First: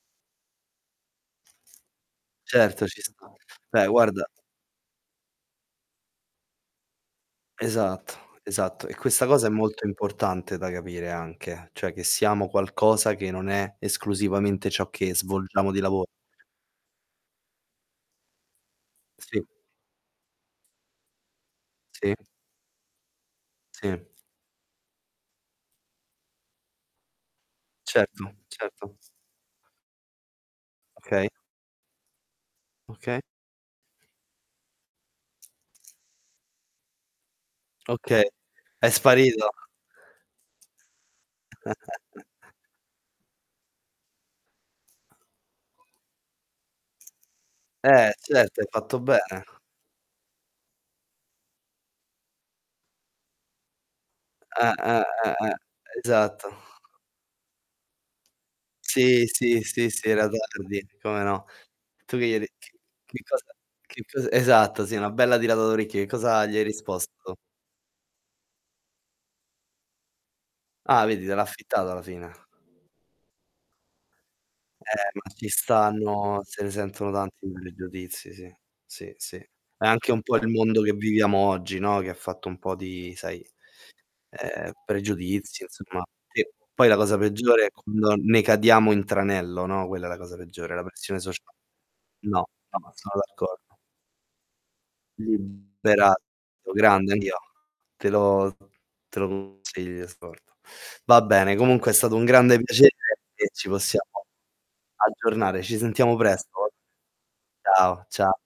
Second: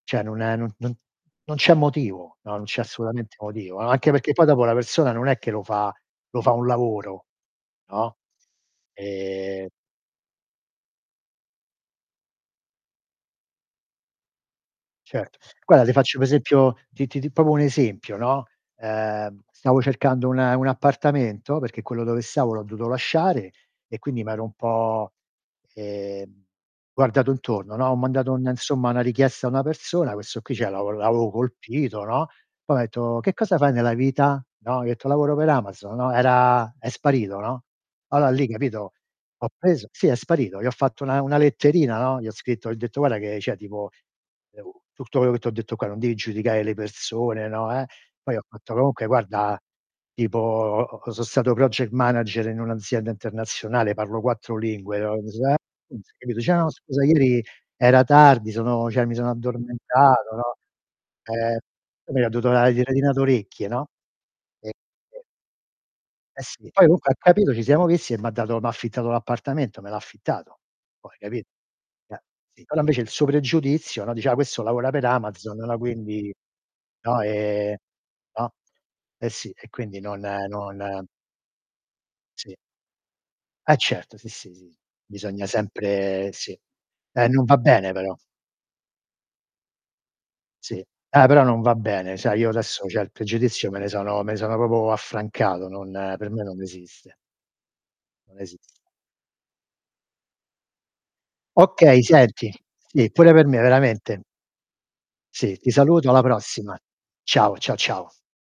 Cioè, non è no no non c'è motivo, no, non c'è Certo, ci sta. assolutamente motivo. Beh, Anche guarda perché poi dopo la persona non è che lo fa lo fa un lavoro, no? Esatto, esatto. E questa cosa è Ehm molto importante da capire anche, cioè, che siamo qualcosa che non è esclusivamente ciò che Certo. svolgiamo di Guarda, ti lavo faccio un esempio ti ti ti proprio un esempio, no. Ehm, Sì. stavo cercando un un appartamento perché quello Sì. dove stavo l'ho dovuto lasciare e Sì. quindi mi ero un po', ehm, guardato intorno, no. Ho Certo, mandato un insomma certo. una richiesta a una persona, questo qui c'è lavo Okay. l'avevo colpito, no. Poi m'ha detto: Okay. "Che cosa fai nella vita?" No? Gli ho detto: "Lavoro per Amazon." No? Era è sparito, no. Okay, Allora lì è capito? Ho sparito. preso sì, è sparito. Gli ho fatto una una letterina, no, gli ho scritto gli ho detto: "Guarda, che c'è tipo [unintelligible] tutto quello che ti ho detto qua, non devi giudicare le persone" no, eh. Eh, Poi ho certo, hai fatto: fatto "Comunque bene. guarda, tipo o o sono stato project manager in un'azienda internazionale, parlo 4 Eh, lingue." eh, No, eh, eh, [unintelligible] capito, esatto. "Ciao, scusa ieri era tardi, sono cioè, mi Sì, sono sì, sì, sì, era addormentato." no. tardi. Come no. E Tu gli che ho gli hai dovuto det una l tiratina che-che cosa d'orecchie, no. che cosa esatto, sì, una Ehm bella tirata d'orecchio. Che Eh, cosa gli hai sì. Poi comunque ha risposto? capito ci siamo visti e m'ha dato m'ha affittato l'appartamento me l' affittato. Ah, Poi vedi te l'ha capi affittato alla [unintelligible] fine. Sì, però invece il suo pregiudizio, no, diceva: "Ah, questo lavora per Eh, ma ci Amazon." no, era quindi stanno se ne sentono no, tanti di ehm, pregiudizi, no. sì. Sì, Eh, sì. sì. E È quindi anche non un po' il mondo che non viviamo oggi, no, che fatto Sì. un po' di sai, Eh, certo. Sì, sì, ehm, sì. Bisogna pregiudizio insomma. sempre E sì. poi la cosa Eh, non va peggiore è bene quando però. ne cadiamo in tranello, no. Quella è la cosa peggiore, Sì. la pressione Eh, però socia non va bene. Sai, no, io adesso no. certe Sono pregiudizio d'accordo. me ne sono me ne sono proprio affrancato, [unintelligible] non per me non esiste. Te Non lo esiste. te lo consiglio [unintelligible] Va bene, comunque è Okay, stato un senti grande piacere sì, pure per e me ci veramente. possiamo Sì, aggiornare. ti Ci saluto, sentiamo alla presto. prossima. Ciao, ciao Ciao, ciao. ciao.